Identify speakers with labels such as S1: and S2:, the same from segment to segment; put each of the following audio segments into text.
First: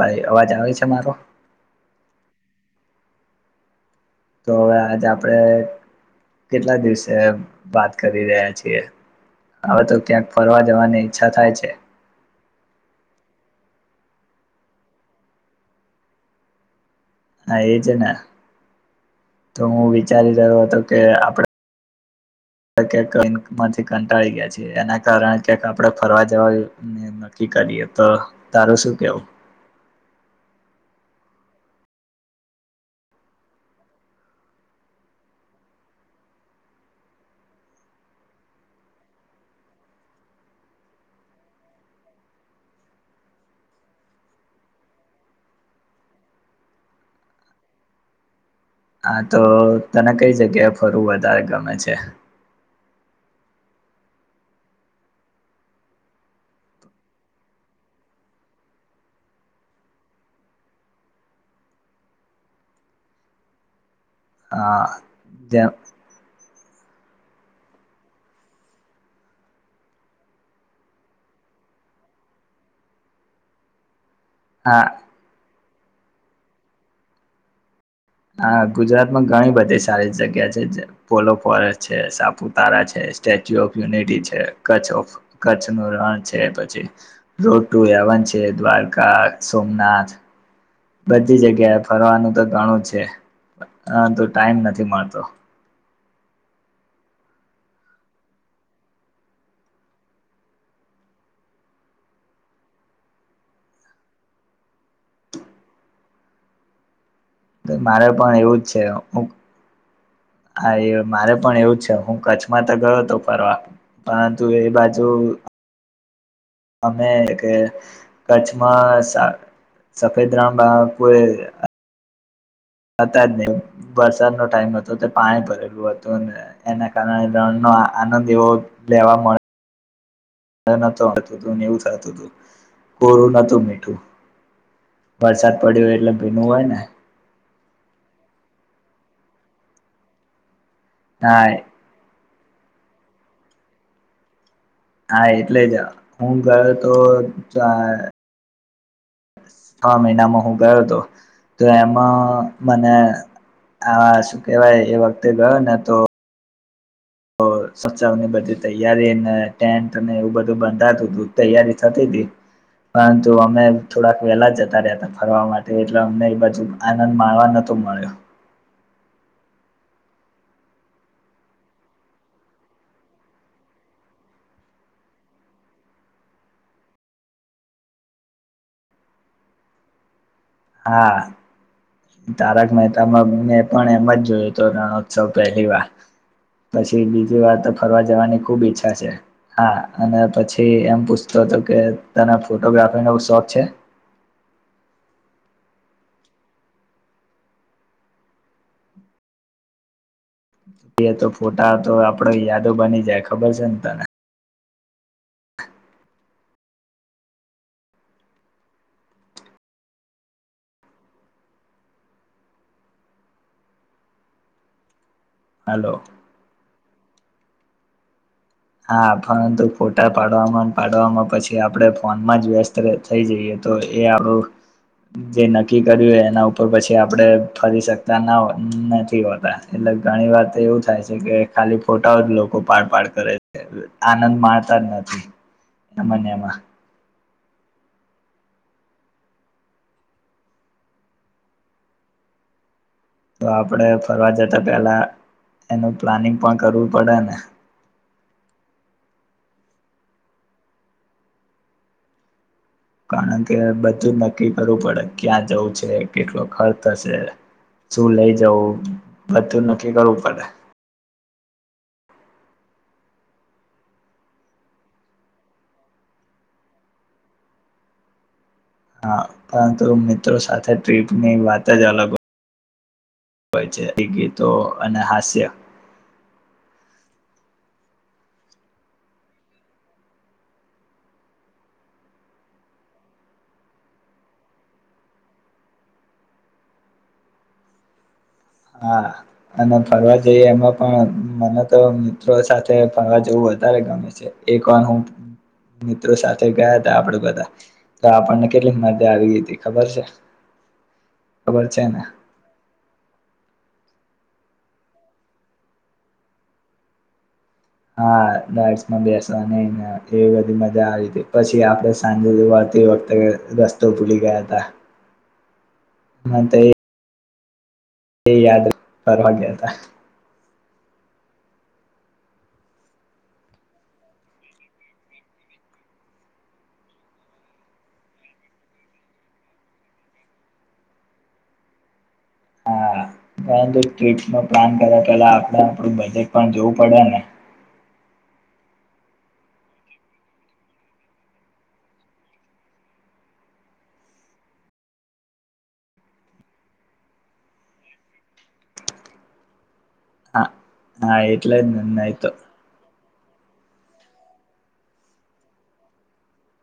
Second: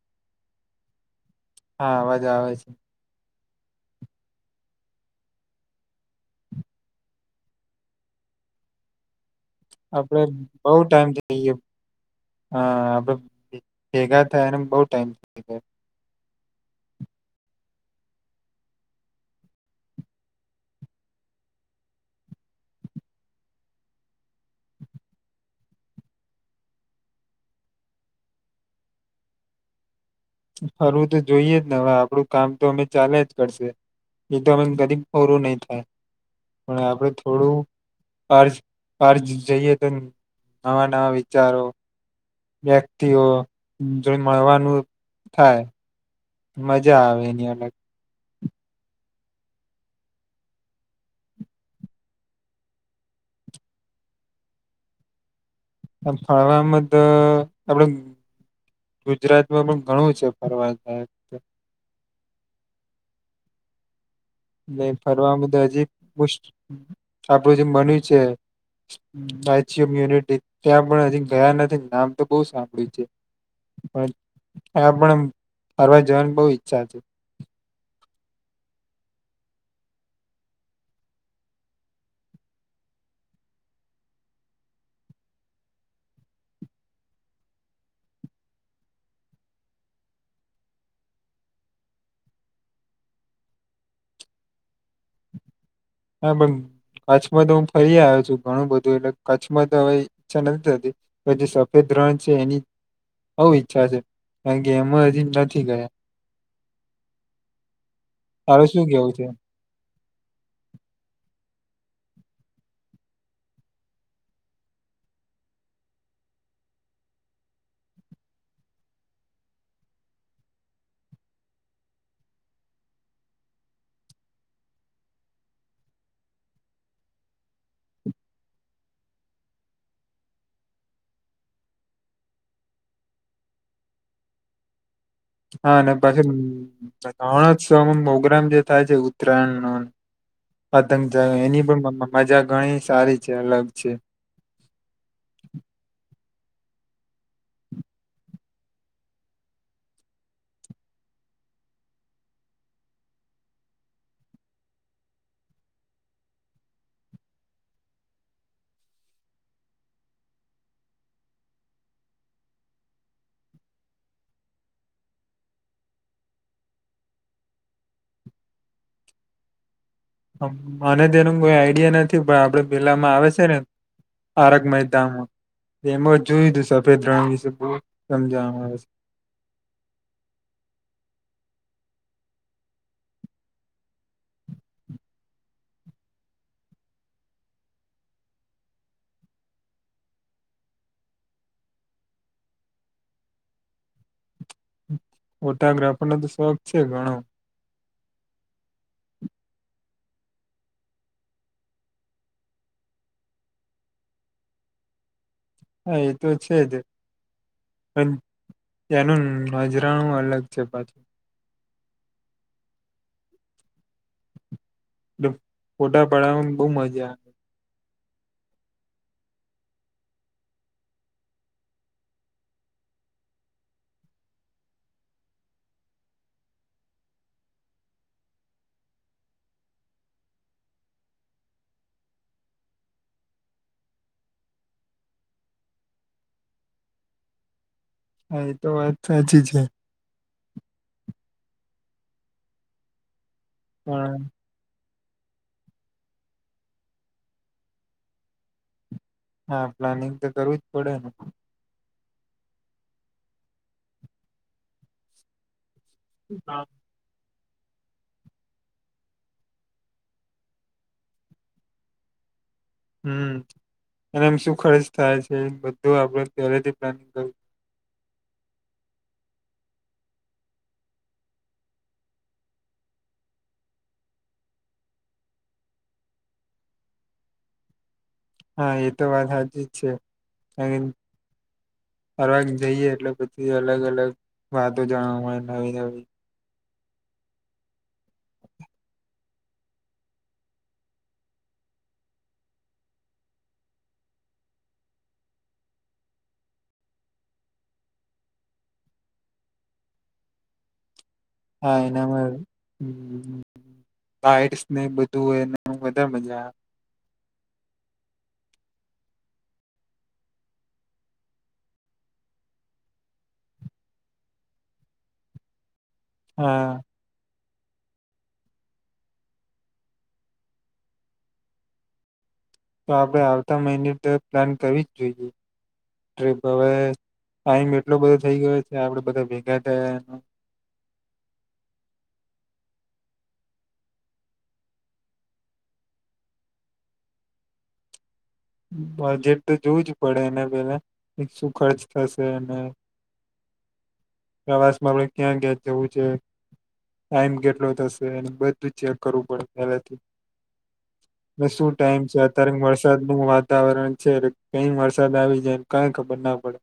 S1: ભાઈ અવાજ આવે છે મારો
S2: હા અવાજ આવે છે
S1: તો હવે આજે આપણેે કેટલા દિવસે વાત કરી રહ્યા છીએ હવે તો
S2: આપડે
S1: ક્યાંક ફરવા
S2: બઉ
S1: જવાની
S2: ટાઈમ
S1: ઈચ્છા
S2: થઈ ગયો
S1: થાય છે
S2: હા આપ ભેગા થયા એને બહુ ટાઈમ થઈ ગયો
S1: એ હા છે ને તો હું વિચારી રહ્યો હતો કે આપણેમાંથી કંટાળી ગયા છે એના કારણે આપણે ફરવા જવા નક્કી કરીએ તો તારું શું કેવું
S2: ફરવું તો જોઈએ જ ને હવે આપડું કામ તો અમે ચાલે જ કરશે એ તો અમે કદી ફરું નહી થાય પણ આપડ થોડું અર્જ અજ જઈએ તો નવા નવા વિચારો વ્યક્તિઓ જોઈ મડવાનું થાય મજા આવે એની અલગ
S1: હા તો તને કઈ જગ્યાએ ફરવું વધારે ગમે છે
S2: આ ફરવાવામાં તો આપડે ગુજરાતમાં પણ ઘણું છે ફરવાલાયક
S1: હા
S2: નહી ફરવાવામાં તો
S1: જે
S2: હજી આપડું જે બન્યું છે સ્ટેચ્યુ ઓફ યુનિટી ત્યાં પણ હજી ગયા નથી નામ તો બહુ સાંભળ્યું છે પણ હા પણ ફરવા જવાની બહુ ઈચ્છા હતી
S1: હા ગુજરાતમાં ઘણી બધી સારી જગ્યા છે પોલો ફોરેસ્ટ છે સાપુતારા છે સ્ટેચ્યુ ઓફ યુનિટી છે કચ્છ ઓફ કચ્છ ન રણ છે પછી રોડ ટુ એવન છે દ્વારકા સોમનાથ બધી જગ્યાએ ફરવાનું તો ઘણું છે હ તો ટાઈમ નથી મળતો
S2: હા પણ કચ્છમાં તો હું ફરી આવ્યો છું ઘણું બધું એટલે કચ્છમાં તો હવે ઈચ્છા નથી થતી પણ જે સફેદ રણ છે એની બહુ ઈચ્છા છે કારણ કે એમાં હજી નથી ગયા
S1: મારે પણ એવું જ
S2: તારું
S1: છે
S2: શું કેવું
S1: હું હા એ મારે પણ એવું છે હું કચ્છમાં તો ગયો હતો ફરવા પરંતુ એ બાજુ અમે કે કચ્છમાં સફેદ રણ મા કોઈ હતા જ નહીં. વરસાદનો ટાઈમ હતો તે પાણી ભરેલું હતું. અને એના કારણે રણનો આનંદ એવો લેવા મળ મળ્યો નતો તોને એવું થાતું તું કોરું નતું મીઠું વરસાદ
S2: હા
S1: પડ્યો
S2: અને
S1: એટલે
S2: પછી
S1: ભીનું હોય ને
S2: રણોત્સવમાં પ્રોગ્રામ જે થાય છે ઉત્તરાયણનો ન પતંગ
S1: હા
S2: [unintelligible] એની પણ [unintelligible] મજા ઘણી સારી છે, અલગ છે.
S1: હા એટલે જ હું ગયો તો ચાર છ મહિનામાં હું ગયો તો. તો એમાં મને આ શું કેવાય એ વખતે ગયો ને તો [inaudible] ની બધી તૈયારીને ટેન્ટને એવું બધું બંધાતું તું, તૈયારી થતી તી, પરંતુ અમે થોડાક વહેલા જતા રયાતા ફરવા માટે, એટલે અમને ઈ બાજુ આનંદ માણવા નતો મયળો.
S2: હા. મને તેનું કોઈ આઈડિયા નથી, પણ આપડે પેલામાં આવે સે ને તારક મહેતામાં એમાં જ જોયું તું સફેદ રણ વિશે બહુ સમજાવામાં આવે છે.
S1: હા. તારક મહેતામાં મેં પણ એમાં જ જોયો તો રણોત્સવ પહેલી વાર. પછી બીજી વાર તો ફરવા જવાની ખુબ ઈચ્છા છે. હા અને પછી એમ પૂછતો તો કે તને ફોટોગ્રાફીનો શોખ છે?
S2: ફોટાગ્રાફરનો તો શોખ છે ઘણો.
S1: તે તો ફોટા તો આપડા યાદો બની જાય ખબર સે ને તને.
S2: હા એ તો છે જ, પણ ત્યાંનું નજરાણું અલગ છે પાછું. [inaudible]
S1: હાલો
S2: ફોટા પાડવામાં બહુ મ જા
S1: હા પરંતુ ફોટા પાડવામાં ને પાડવામાં પછી આપણે ફોનમાં જ વ્યસ્ત ર થઈ જઈએ. તો એ આપણું જે નક્કી કર્યું એના ઉપર પછી આપણે ફરી શકતા ના હોય નથી હોતા. એટલે ઘણી વાર તો એવું થાય છે કે ખાલી ફોટાઓ જ લોકો પાડ-પાડ કરે. એટલે આનંદ માણતા જ નથી એમાં ને એમાં.
S2: હા એ તો વાત સાચી છે.
S1: તો આપણે
S2: પણ
S1: ફરવા જતા પહેલા એનું પ્લાનિંગ પણ કરવું પડે ને.
S2: હા પ્લાનિંગ તો કરવું જ પડે ને.
S1: કારણ કે બધું નક્કી કરવું પડે, ક્યાં જવું છ છે, કેટલો ખર્ચ થશે. શું લઈ જવું બધું નક્કી કરવું પડે.
S2: હમ્મ. [unintelligible] શું ખર્ચ થાય છે બધું આપણે પહેલેથી પ્લાનિંગ કરવું
S1: હા પરંતુ મિત્રો સાથે ટ્રીપની વાત જ અલગ હો હોય છે. ઈ ગીતો અને હાસ્ય.
S2: હા એ તો વાત હાચી જ છે એમ. ફરવા જઈએ એટલે બધી અલગ-અલગ વાતો જાણવા મળે નવી-નવી.
S1: હા અને ફરવા જઈએ એમાં પણ મને તો મિત્રો સાથે ફરવા જવું વધારે ગમે છે. એક વાર હું મિત્રો સાથે ગયાતા આપણે બધા તો આપણને કેટલી મજા આવી હતી, ખબર છે? ખબર
S2: હા
S1: છે ને
S2: એનામાં, હમ્મ-હમ્મ. રાઇટસ ઈ ને બધું એનામાં વધારે મજા આવે.
S1: હા રાઈટસમાં બેસવાની ને એ બધી મજા આવી તી. પછી આપણે સાંજે વળતી વખતે રસ્તો ભૂલી ગયાતા. હા તે તે યાદ ફરવા ગયાતા.
S2: તો આપણેે આવતા મહિને ટ્રીપ પ્લાન કરવી જ જોઈએ. ટ્રિપ હવે ટાઈમ એટલો બધો થઈ ગયો છે આપણેે બધા ભેગા થયા એનો.
S1: હા તો ટ્રીપનો પ્લાન કર્યા પેલા આપણે આપણું બજેટ પણ જોવું પડે ને.
S2: બજેટ તો જોવું જ પડે એને પેલા શું ખર્ચ થશે અને પ્રવાસમાં આપણે ક્યાં-ક્યાં જવું છે, ટાઈમ કેટલો થશે અને બધું ચેક કરવું પડે પહેલેથી જ.
S1: હા, હા એટલે જ ને નહીં તો
S2: નું વાતાવરણ છે, કેમ વરસાદ આવી જાય ને કાંઈ ખબર ના પડે.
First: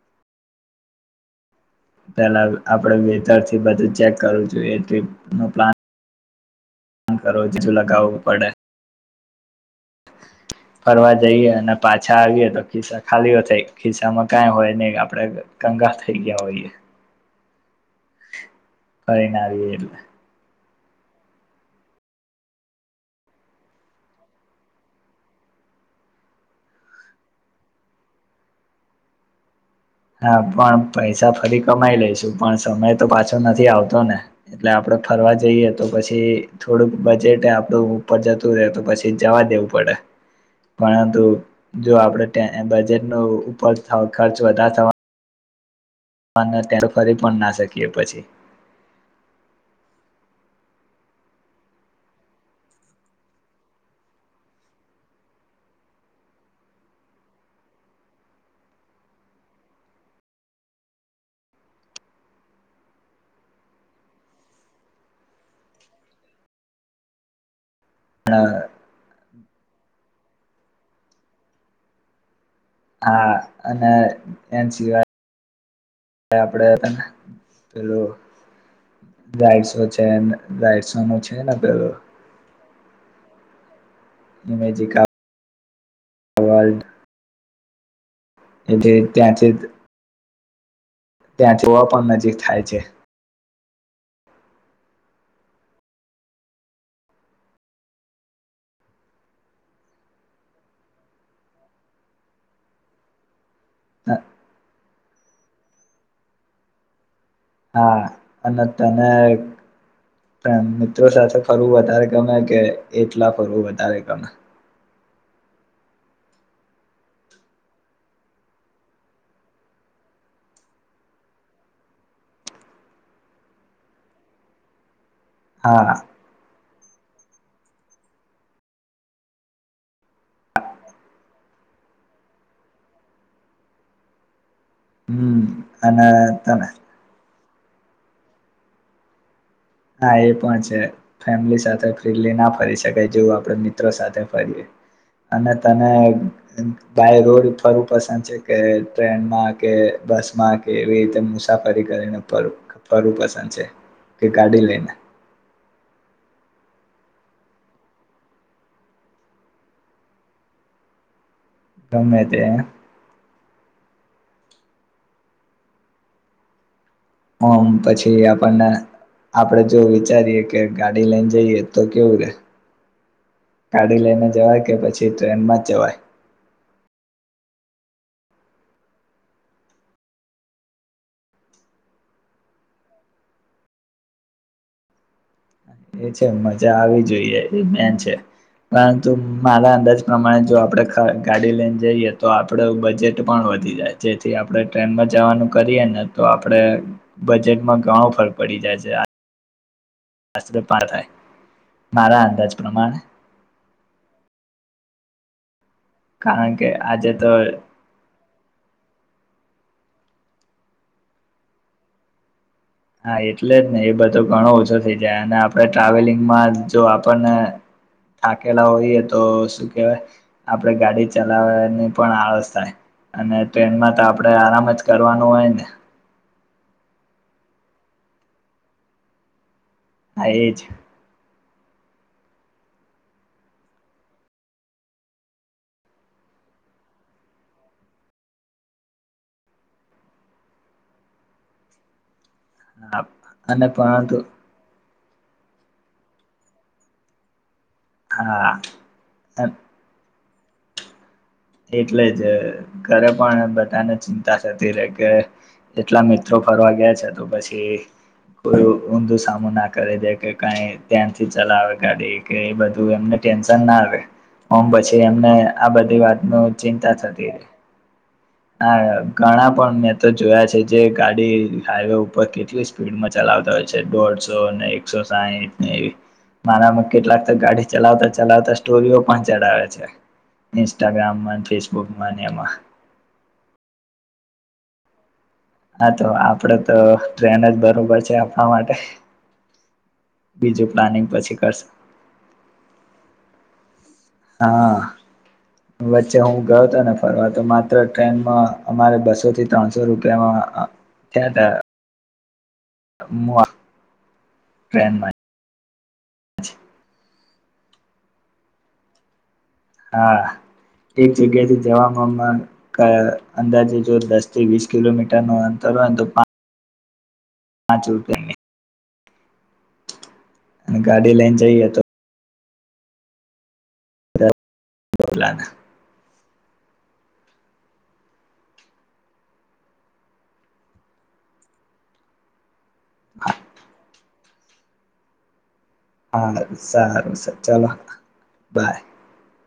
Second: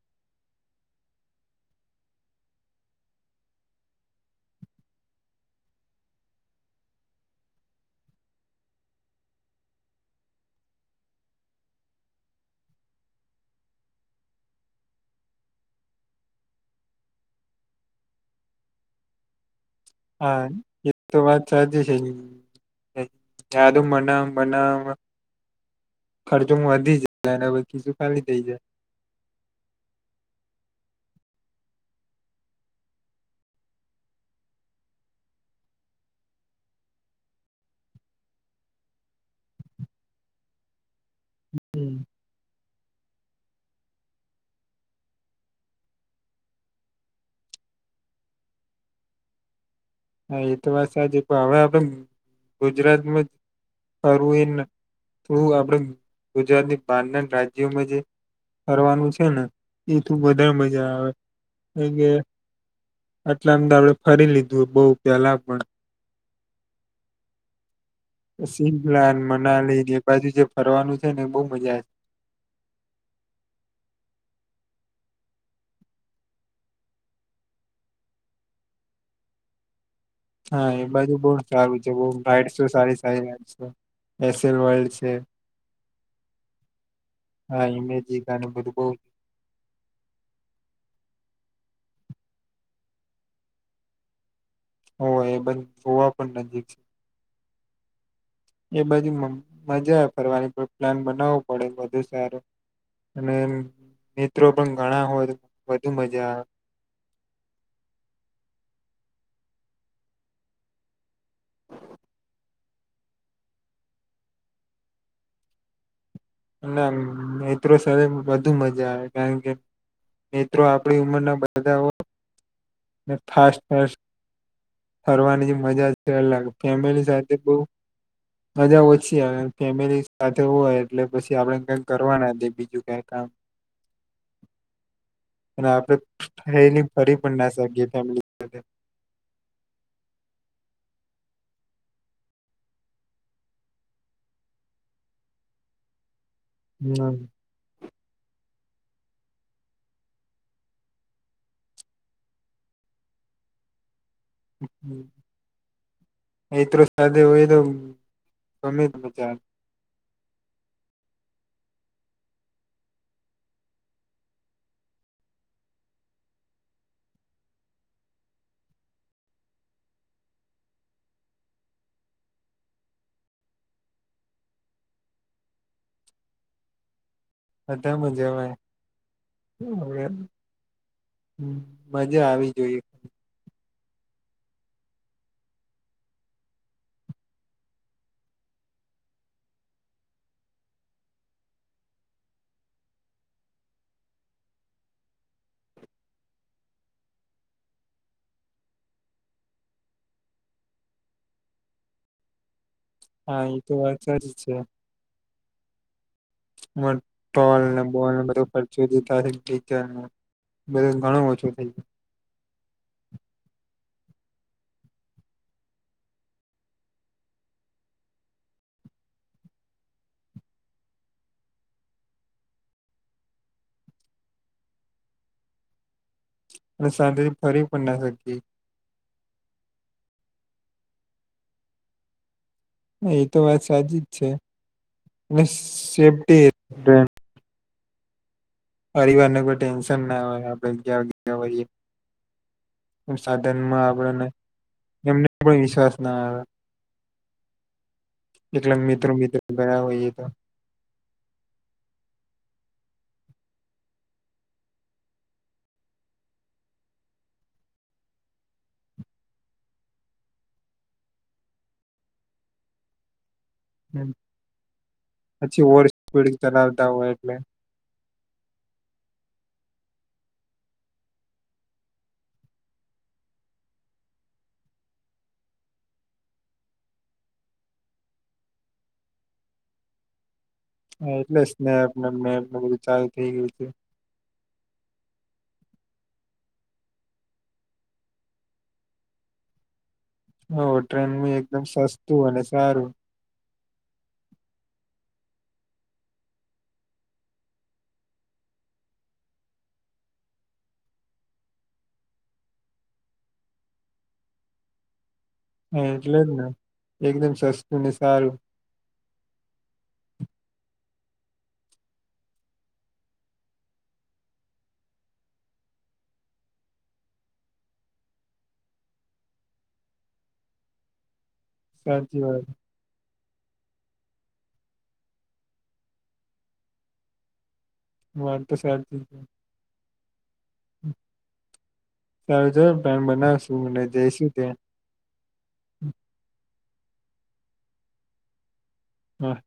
S1: પેલા આપણે વેધરથી બધું ચેક કરવું જોઈએ. ટ્રિપનું પ્લાન પણ કરવો જ લગાવવું પડે. ફરવા જઈએ અને પાછા આવીએ તો ખિસ્સા ખાલીઓ થાય ખિસ્સામાં કાંઈ હોય ને આપણેે કંગાલ થઈ ગયા હોઈએ. ફરી ને આવીએ તો.
S2: હા એ જ તો વાત સાચી છે. યાદો બનાવ બનાવવામાં ખર્ચો વધી [unintelligible] ખીસ્સું ખાલી થઈ જાય.
S1: હા પણ પૈસા ફરી કમાઈ લઈશુ, પણ સમય તો પાછો નથી આવતો ને. એટલે આપડે ફરવા જઈએ તો પછી થોડુંક બજેટ એય આપડું ઉપર જતું રહેે તો પછી જવા દેવું પડે. પણ તો જો
S2: હમ
S1: આપડે ટેહે બજેટ નો ઉપર થાવ ખર્ચ વધાર [inaudible] [unintelligible] ત્યાં તો ફરી પણ ના શકીએ પછી.
S2: હા એ તો વાત સાચી, પણ હવે આપડે ગુજરાતમાં ફરવું એ [unintelligible] આપડે ગુજરાતની બાર ના રાજ્યોમાં જે ફરવાનું છે ને એ [unintelligible] મજા આવે [unintelligible] આપડે ફરી લીધું બહું. પેલા પણ
S1: પણ
S2: સિલાન લઈ ને બાજુ જે ફરવાનું છે ને બહુ મજા આવે.
S1: હા અને એ સિવાય આપડ પેલું છે
S2: હા
S1: રાઈડ
S2: એ
S1: શો
S2: બાજુ
S1: નું છે
S2: બહ
S1: ને
S2: સારું છે બ ગાઈટ શું સારી સારી. છે એસેલ
S1: ઇમેજિક
S2: વર્લ્ડ છે
S1: વલ્ડ.
S2: હા એમેજી.
S1: એલે ત્યાં છે. જોવા પણ નજીક થાય છે.
S2: હોય એ બ જોવા પણ નજીક છે, એ બધી મજા ફરવાની પણ પ્લાન બનાવવો પડે વધુ સારું, અને મિત્રો પણ ઘણા હોય વધુ મજા આવે.
S1: હા, અને તને મિત્રો સાથે ફરવું વધારે ગમે કે એટલા ફરવું વધારે ગમે?
S2: અને મિત્રો સાથે બધુ મજા આવે કારણ કે, મિત્રો આપણી ઉંમરના બધા હો મે ફાસ ફાસ્ટ ફરવાની જે મજા
S1: હા
S2: છે એ લાગ ફેમિલી સાથે બહ મજા ઓછી આવે ફેમિલી સાથે હોય એટલે પછી આપડને કઈ કરવાના દ બીજું કઈ કામ.
S1: હમ અને તમે
S2: પસ ી ફેમિલી સાથે.
S1: હા એ પણ છે, ફેમિલી સાથે ફ્રીલી ના ફરી શકાય જેવું આપડ મિત્રો સાથે ફરીએ, અને તને બાય રોડ ફર પસંદ છે કે ટ્રેનમાં કે બસમાં કે એવી રીતે મુસાફરી કરીને ફ ફરવું પસંદ છે. ગાડી લઈને?
S2: એત સા હોય તો ગમે તો બચાર
S1: ગમે તે. ઓમ પછી આપણને આપડે જો વિચારીએ કે ગાડી લઈને જઈએ તો કેવું રે, ગાડી લઈને જવાય કે પછી ટ્રેનમાં જ જવાય?
S2: બધા મજામાંય, હવે મજા આવી જોઈએ.
S1: એ છે મજા આવી જોઈએ એ બેન છે, પરંતુ મારા અંદાજ પ્રમાણે જો આપડે ગાડી લઈને જઈએ તો આપડ બજેટ પણ વધી જાય જેથી આપણે ટ્રેનમાં જવાનું કરીએ ને તો આપણે બજેટમાં ઘણો ફરક પડી જાય છે. શસ્ત્ર પાર થાય, મારા અંદાજ પ્રમાણે.
S2: હા એ તો વાત સાચી જ છે.
S1: કારણ કે આજે તો
S2: ટોલ ને બોલને બધું ખર્ચી દી તાર બધ, ઘણો ઓછો થઇ ગ.
S1: હા એટલે જ ને એ બધો ઘણો ઓછો થઈ જાય અને આપણે ટ્રાવેલિંગમાં જો આપણને, થાકેલા હોઈએ તો શું કેહેવાય, આપણે ગાડી ચલાવાની પણ આળસ થાય, અને ટ્રેનમાં તો આપણે આરામ જ કરવાનું હોય ને.
S2: અને શાંતિથી ફરી પણ ના શકી.
S1: એ જ.
S2: એ તો વાત સાચી જ છે, અને સેફ્ટી પરિવારને કોઈ ટેન્શન ના હોય આપણેગ્યા હોએ.
S1: હ અને પા તો
S2: એમને પણ વિશ્વાસ ના આવે.
S1: હા
S2: એકલા મિત્રો મિત્રો ગયા હોઈએ તો.
S1: એટલે જ ઘરે પણ બધાને ચિંતા થતી રે કે એટલા મિત્રો ફરવા ગયા છે તો પછી કોઈુ ઊંધું સામું ના કરી દે કે કઈ ત્યાંથી ચલાવે ગાડી કે એ બધું એમને ના આવે
S2: હમ.
S1: પછી એમને
S2: પછી
S1: આ
S2: ઓવર
S1: બધી વાત
S2: સ્પીડ
S1: બ
S2: ચલાવતા
S1: ચિંતા
S2: હોય
S1: થતી
S2: એટલે
S1: હા ઘણા પણ મેં તો જોયા છે જે ગાડી હાઈવે ઉપર કેટલી સ્પીડમાં ચલાવતા હોય છે દોઢસો અને એકસો સાહીઠનેવી મારામાં કેટલાક ગાડી ચલાવતા ચલાવતા સ્ટોરીઓ પણ ચડાવે છે.
S2: હા એટલે
S1: ઇન્સ્ટાગ્રામમાં
S2: સનેપ
S1: ફેસબુકમાં ને
S2: મે
S1: એમાં
S2: બધું ચાલુ થઇ ગયું છે
S1: હા તો આપડે તો ટ્રેન જ બરોબર છે આપણા માટે
S2: હ
S1: બીજું પ્લાનિંગ
S2: ટ્રેન
S1: પછી
S2: એકદમ
S1: કરશે
S2: સસ્તું અને સારું
S1: હા વચ્ચે હું ગયો હતો ને ફરવા તો માત્ર ટ્રેનમાં અમારે બસો થી ત્રણસો રૂપિયામાં થયા તા મુઆ ટ્રેન માં
S2: હા એટલે જ ને એકદમ સસતુ ને સારું
S1: હા એક જગ્યા થી જવામાંવામાં કઅંદાજે જો દસ થી વીસ કિલોમીટર ન અંતર હોય ને તો હા ચુંતોને [unintelligible] અને ગાડી લ ઈ
S2: સાચી વાત
S1: બલાના
S2: વાર તો સાચી સારું ચલો પ્લેન બનાવશું અને જઈશું કે
S1: સારું સારું સ ચલો બાય
S2: હ